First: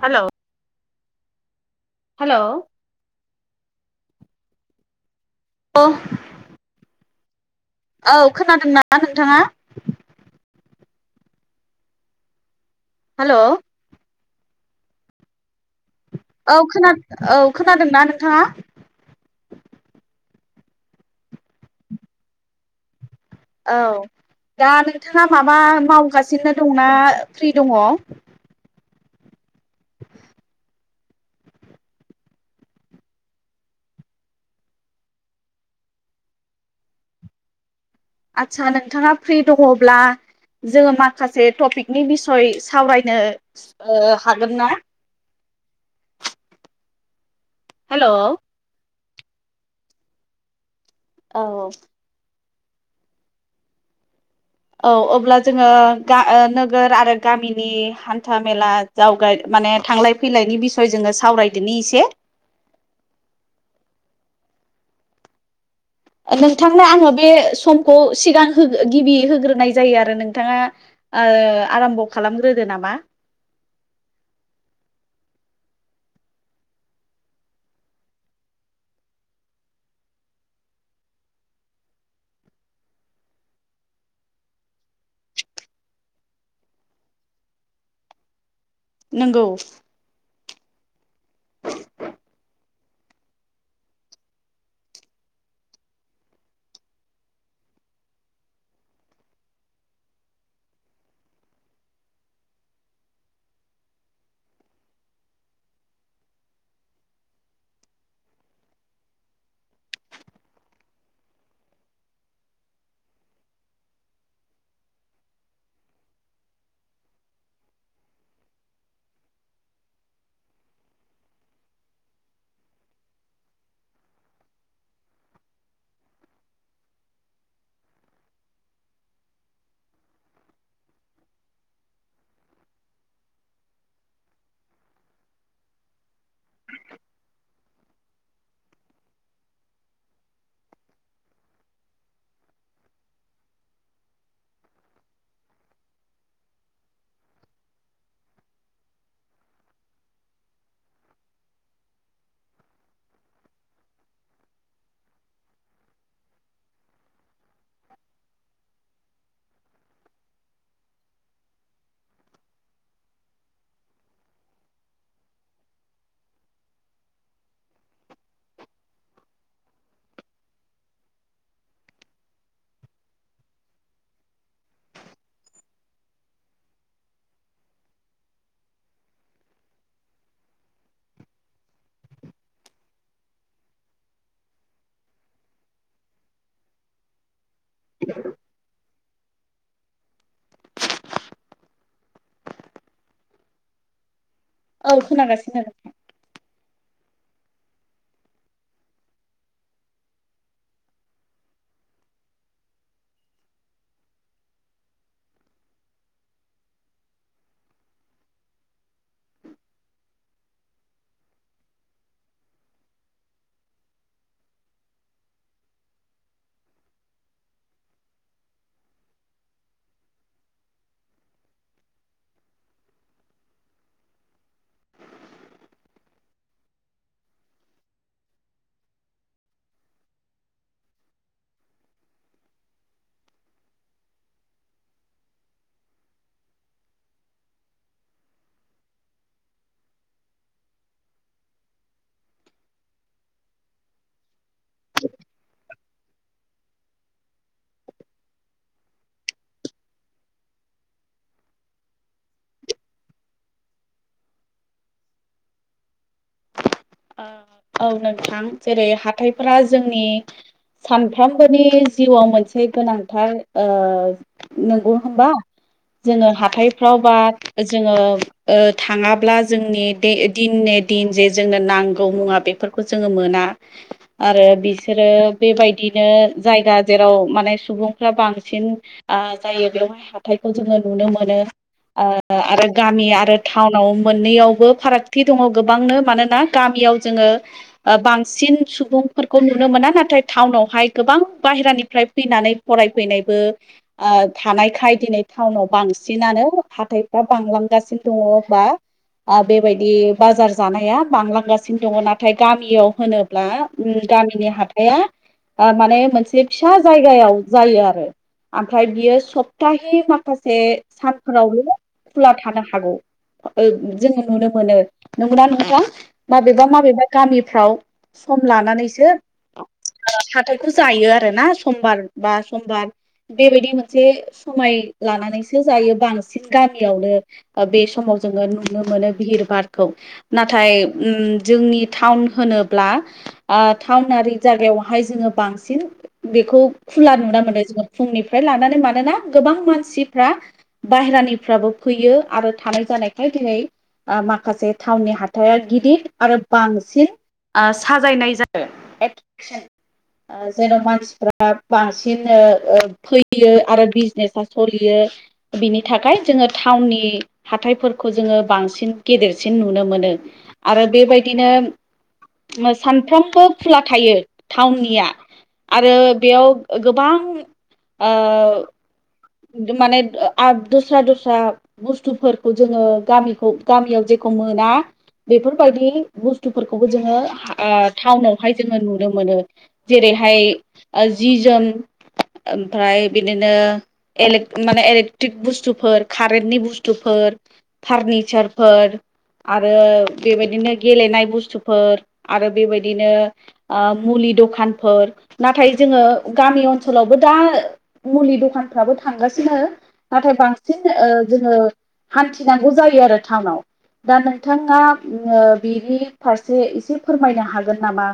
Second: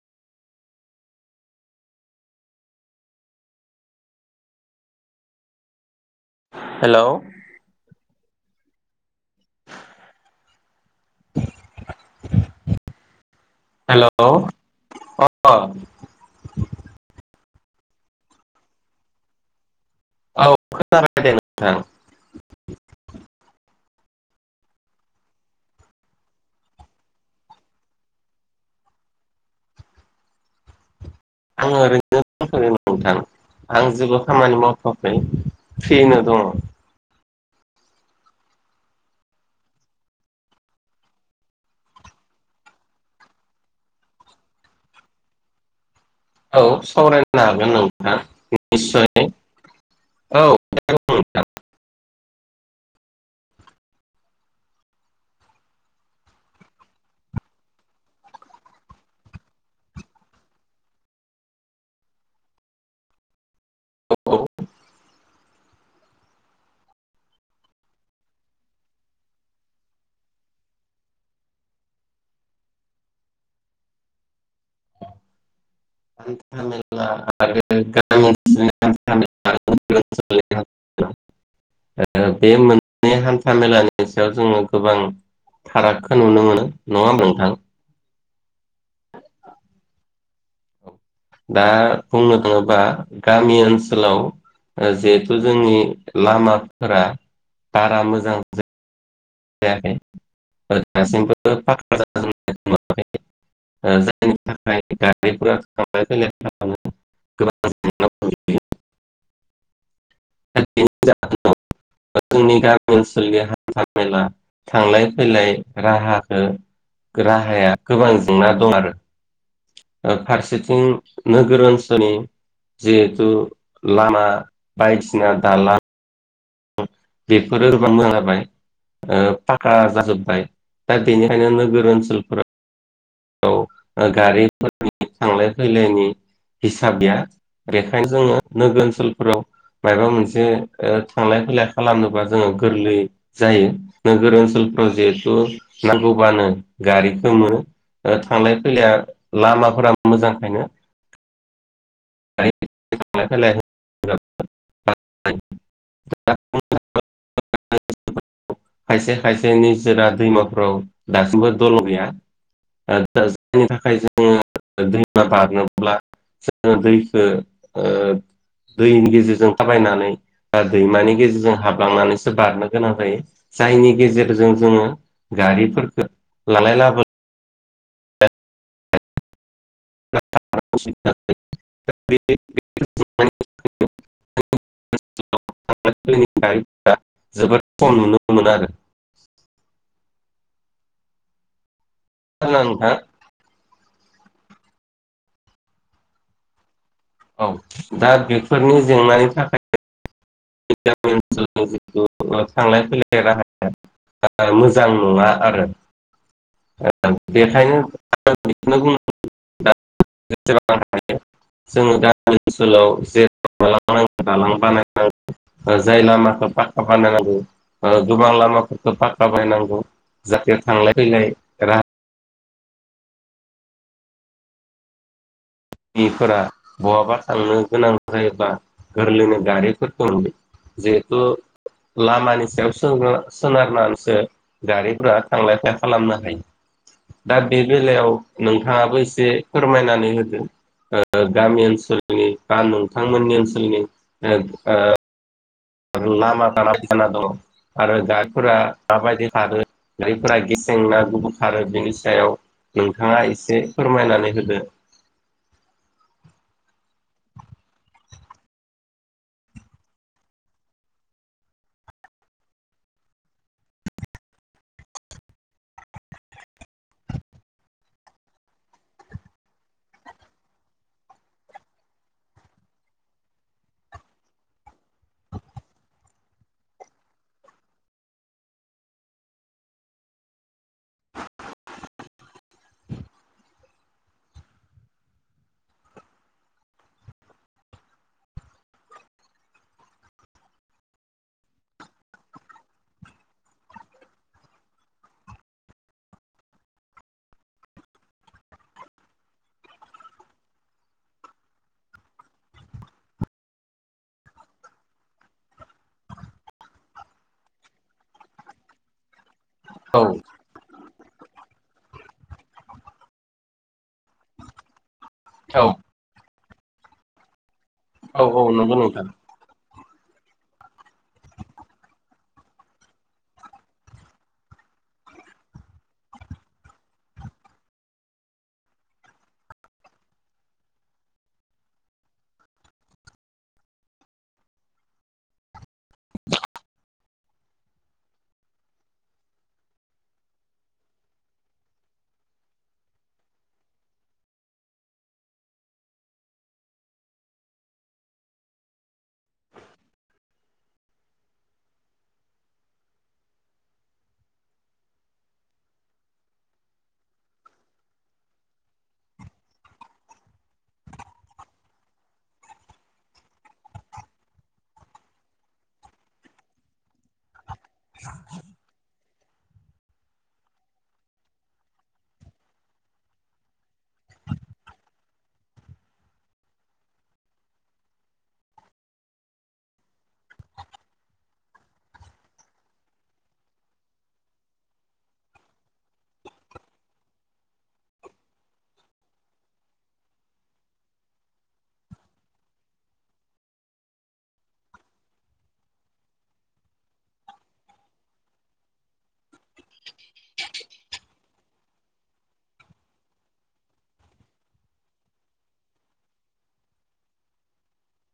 हेल' हेल' औ। हेल' औ खोनादोंना नोंथाङा? हेल'। हेल' औ। औ खोनादों औ खोनादोंना नोंथाङा? औ खोनाबाय दे नोंथां। औ। दा नोंथाङा माबा मावगासिनो दंना फ्रि दङ? आङो ओरैनो [unintelligible] नोंथां। आं जेबो खामानि मावथ'वाखै फ्रिनो दङ' आदसा नोंथाङा फ्रि दङब्ला जोङो माखासे टपिकनि बिसय सावरायनो हागोन ना [inaudible] औ सावरायनो हागोन हेलौ नोंथाङा निस्य औ औ औ अब्ला जोङो नोगोर आरो गामिनि हान्था मेला जावगाय माने थांलाय फैलायनि बिसय जोङो सावरायदोनि एसे नोंथांनो आङो बे समखौ सिगां गिबि होग्रोनाय जायो आरो नोंथाङा आराम्भ' खालामग्रोदो नामा [unintelligible] [unintelligible] फारागखौ नुनो मोनो नङाहोमबा नोंथां नोंगौ दा बुंनो थाङोबा गामि ओनसोलाव जिहेथु जोंनि लामाफोरा बारा मोजां जाया जायाखै दासिमबो फाख [inaudible] जायनि थाखाय गारिफोरा [unintelligible] [unintelligible] मला थांलाय फैलाय राहाखौ राहाया गोबां जेंना दं आरो फारसेथिं नोगोर ओनसोलनि जिहेथु लामा बायदिसिना दाला बेखौ मोजां जाबाय फाखा जाजोबबाय दा बेनिखायनो नोगोर ओनसोलफोराव गारिफोरनि थांलाय फैलायनि हिसाब गैया बेखायनो जोङो नोगोर ओनसोलफोराव माबा मोनसे थांलाय फाय खालामनोबा जोङो गोरलै जायो नोगोर ओनसोलफ्राव जिहेथु नांगौबानो गारि [unintelligible] थांलाय फैलाया लामाफोरा मोजांखायनो [unintelligible] [unintelligible] [unintelligible] खायसे खायसे निजोरा दैमाफ्राव दासिमबो दलं गैया जायनि थाखाय जोङो दैमा बारनोब्ला जों दैखो दैनि गेजेरजों थाबायनानै बा दैमानि गेजेरजों हाबलांनानैसो बारनो गोनां जायो जायनि गेजेरजों जोङो गारिफोरखौ लांलाय लाबो [unintelligible] [unintelligible] [unintelligible] औ खोनागासिनो औ दा बेफोरनि जेंनानि थाखाय [unintelligible] [unintelligible] जोंङो गामि ओनसोलाव जेराव [unintelligible] [unintelligible] जाहाथे थांलाय फैलाय राहा गिफोरा बहाबा थांनो गोनां जायोबा गोरलैनो गारिफोरखौ नु जिहेतु लामानि सायाव सो-सोनारनानैसो गारिफोरा थांलाय फायलाय खालामनो हायो। दा बे बेलायाव नोंथाङाबो एसे फोरमायनानै होदों। ओ गामि ओनसोलनि बा नोंथांमोननि ओनसोलनि ओ [unintelligible] आरो जायफोरा माबायदि खारो जारिफोरा गेसें ना गुबुन खारो बेनि सायाव नोंथाङा एसे फोरमायनानै होदो। औ नोंथां जेरै हाथायफोरा जोंनि सानफ्रोमबोनि जिउआव मोनसे गोनांथार ओ नंगौ होनबा जोङो हाथायफ्राव बा जोङो ओ थाङाब्ला जोंनि दे दिनि नि जे जोंनो नां गौ मुवा बेफोरखौ जोङो मोना आरो बिसोरो बेबायदिनो जायगा जेराव माने सुबुंफ्रा बांसिन ओ जायो बेवहाय हाथाय जोङो नुनो मोनो ओ आरो गामि आरो टाउनाव मोननैयावबो फारागथि दङ गोबांनो मानोना गामियाव जोङो ओ बांसिन सुबुंफोरखौ नुनो मोना नाथाय टाउनावहाय गोबां बाहेरानिफ्राय फैनानै फरायफैनायबो ओ थानायखाय दिनै टाउनाव बांसिनानो हाथथायफ्रा बांलांगासिनो दङ होनबा बेबायदि बाजार जानाया बां लां गासिनो दङ नाथाय गामियाव होनोब्ला गामिनि हाथाइया माने मोनसे फिसा जायगायाव जायो आरो ओमफ्राय बियो सब औ हि माखासे सानफ्रावबो खुला थानो हागौ जोङो नुनो मोनो नंगौना नोंथां औ माबेबा माबेबा गामिफ्राव औ सम नंगौ नोंथां लानानैसो हाथायखौ जायो आरो ना समबार बा समबार बेबायदि मोनसे समाय लानानैसो जायो बांसिन गामियावनो बे समाव जोङो नुनो मोनो भिहिर बारखौ नाथाय उम जोंनि टाउन होनोब्ला ओ टाउनारि जायगायावहाय जोङो बांसिन बेखौ खुला नुना मोनो जोङो फुंनिफ्राय लानानै मानोना गोबां मानसिफ्रा बाहेरानिफ्राबो फैयो आरो थानाय जानायखाय दिनै माखासे थावनि हाथाइ आरो बांसिन ओ साजायनाय जायो जेन' मानसिफ्रा बांसिन ओ फैयो आरो बिजनेसा सलियो बिनि थाखाय जोङो टाउननि हाथाइफोरखौ जोङो बांसिन गेदेरसिन नुनो मोनो। आरो बेबायदिनो सानफ्रोमबो खुला थायो टाउननिया आरो बेयाव गोबां ओ माने ओ दस्रा दस्रा बुस्थुफोरखौ जोङो गामिखौ गामियाव इखौ मोना बेफोरबायदि बुस्थुफोरखौबो जोङो ओ टाउनावहाय जोङो नुनो मोनो जेरै हाय ओ जि जोम ओमफ्राय बिदिनो इले माने इलेक्ट्रिक बुस्थुफोर कारेन्टनि बुस्थुफोर फारनिचियार फोर आरो बेबायदिनो गेलेनाय बुस्थुफोर आरो बेबायदिनो ओ मुलि दखानफोर नाथाय जोङो गामि ओनसोलावबो दा मुलि दखानफ्राबो थांगासिनो नाथाय बांसिन ओ जोङो हान्थिनांगौ जायो आरो टाउनाव दा नोंथांङा ओ बिनि फारसे एसे फोरमायनो हागोन नामा?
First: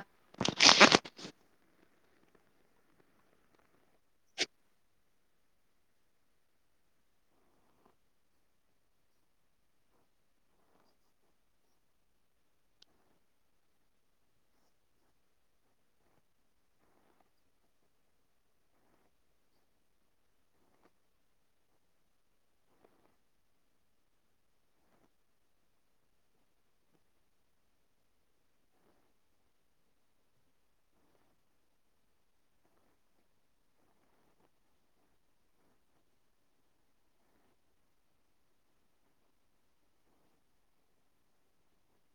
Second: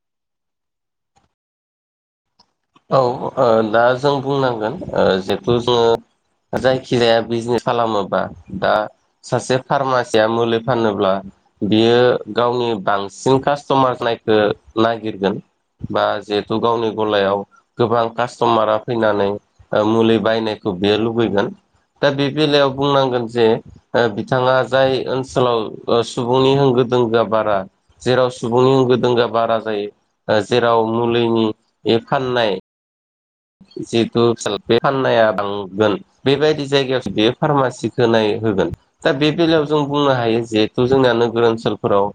औ ओ दा जों बुंनांगोन जिहेथु जोङो जायखिजाया बिजनेस खालामोबा दा सासे फार्मासिया मुलि फानोब्ला बियो गावनि बांसिन कास्टमार नायखो नागिरगोन बा जिहेथु गावनि गलायाव गोबां कास्टमारा फैनानै मुलि बायनायखौ बेयो लुबैगोन दा बे बेलायाव बुंनांगोन जे बिथांङा जाय ओनसोलाव सुबुंनि होंगो दोंगोआ बारा जेराव सुबुंनि होंगो दोंगोआ बारा जायो जेराव मुलिनि फाननाय जिहेथु फिसा बे फाननाया बांगोन बेबायदि जायगायावसो बेयो फार्मासिखो होनाय होगोन दा बेलायाव जों बुंनो हायो जिहेथु जोंना नोगोर ओनसोलफोराव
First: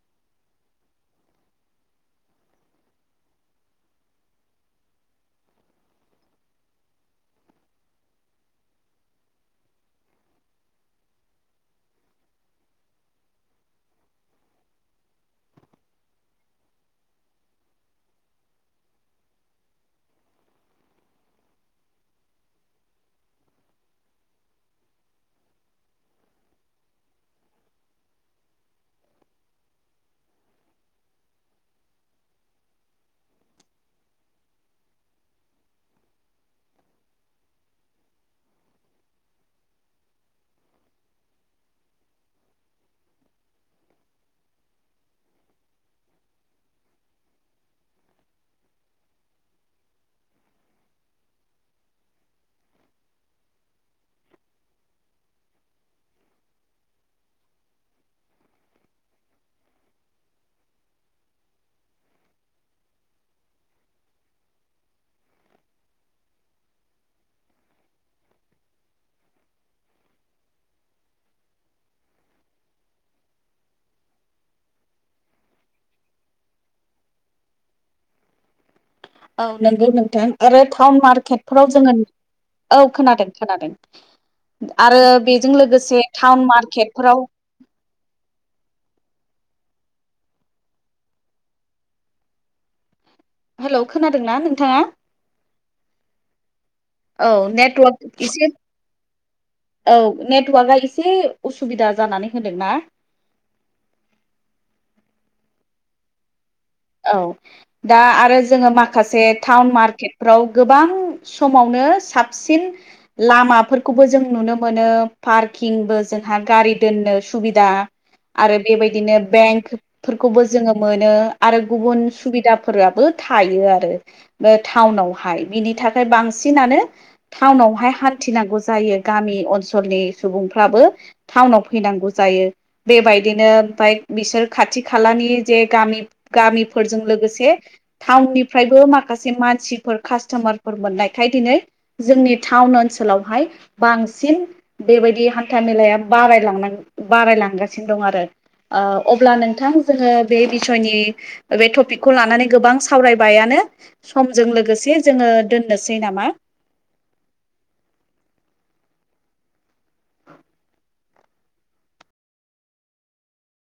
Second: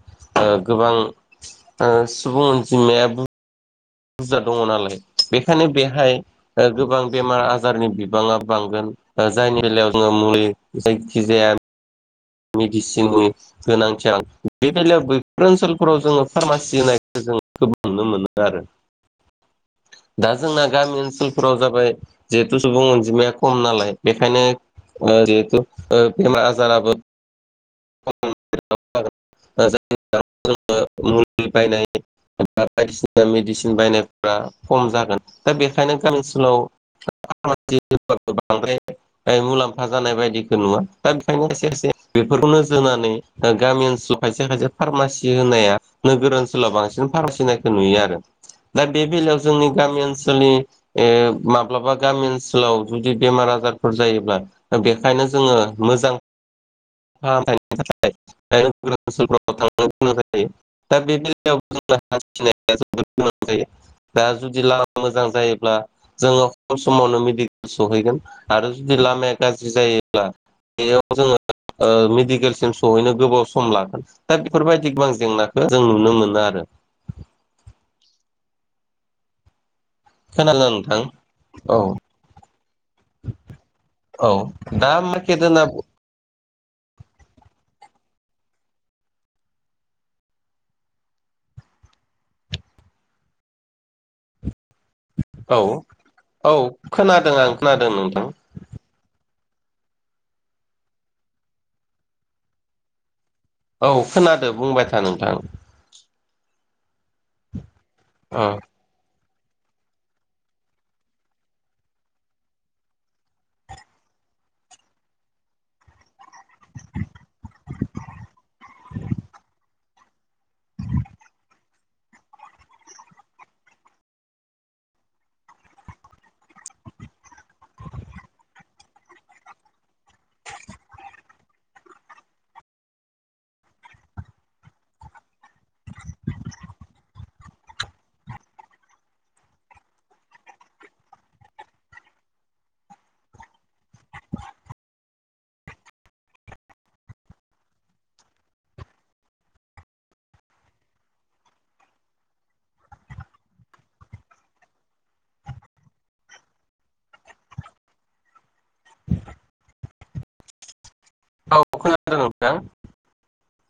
गोबां ओ सुबुं अनजिमाया बुरजा दंङ नालाय बेखायनो बेहाय गोबां बेमार आजारनि बिबा़ङा बांगोन जायनि बेलायाव जोङो मुलि जायखि जाया मेडिसिननि गोनांथि आं बे बेलायाव बैफोर ओनसोलफोराव जोङो फार्मासि होनाय जों गोबां नुनो मोनो आरो [inaudible] दा जोंना गामि ओनसोलफोराव जाबाय जिहेथु सुबुं अनजिमाया खम नालाय बेखायनो जिहेथु ओ बेमार आजाराबो खम [unintelligible] ओ मुलि बायनाय बा बायदिसिना मेडिसिन बायनायफ्रा खम जागोन दा बेखायनो गामि ओनसोलाव [unintelligible] बांद्राय मुलाम्फा जानाय बायदिखौ नुवा दा बेखायनो एसे एसे बेफोरखौ नोजोर होनानै गामि ओनसोलाव खायसे खायसे फार्मासि होनाया नोगोर ओनसोलाव बांसिन फार्मासि होनायखौ नुयो आरो दा बे बेलायाव जोंनि गामि ओनसोलनि ओ माब्लाबा गामि ओनसोलाव जुदि बेमार आजारफोर जायोब्ला बेखायनो जोङो मोजां [unintelligible] [unintelligible] दा जुदि लामा मोजां जायोब्ला जोङो खम समावनो मेडिकेल सहैगोन आरो जुदि लामाया गाज्रि जायोब्ला बेयाव जोङो ओ मेडिकेलसिम सहैनो गोबाव सम लागोन दा बेफोरबायदि गोबां जेंनाखौ जों नुनो मोनो आरो [inaudible] औ नंगौ नोंथां आरो खोनादोंना टाउन नोंथां मार्केटफोराव औ जोङो औ खोनादों खोनादों औ दा आरो मार्केट बेजों होनना लोगोसे टाउन मारक खेटफोराव हेलौ खोनादों ना नों थांङा औ औ औ खोनादों आं खोनादों नेटवर्क नोंथां एसे औ नेटवार्कआ एसे उसुबिदा जानानै होदोंना औ खोनादों बुंबाय था नोंथां औ दा आरो जोङो माखासे टाउन मार्केटफ्राव गोबां समावनो साबसिन लामाफोरखौबो जों नु नो मोनो पारकिंबो जोंहा गारि दोननो सुबिदा आरो बेबायदिनो बेंक फोरफोरखौबो जोङो मोनो आरो गुबुन सुबिदाफोराबो थायो आरो बे टाउनावहाय बिनि थाखाय बांसिन बांसिनानो टाउनावहाय हान्थिनांगौ जायो गामि ओनसोलनि सुबुंफ्राबो था टाउनाव फैनांगौ जायो बेबायदिनो ओमफ्राय बिसोर खाथि खालानि जे गामि गामिफोरजों लोगोसे टाउननिफ्रायबो माखासे मानसिफोर कास्टमारफोर मोननाय थायो दिनै जोंनि टाउन ओनसोलावहाय बांसिन बेबायदि हान्था मेलाया बाङो बारायल बारायलांगासिनो दं आरो अब्ला नोंथां जोङो बे बिसयनि बे टपिकखौ लानानै गोबां सावरायबायानो समजों लोगोसे जोङो दोननोसै नामा [inaudible] औ खोनादों नोंथां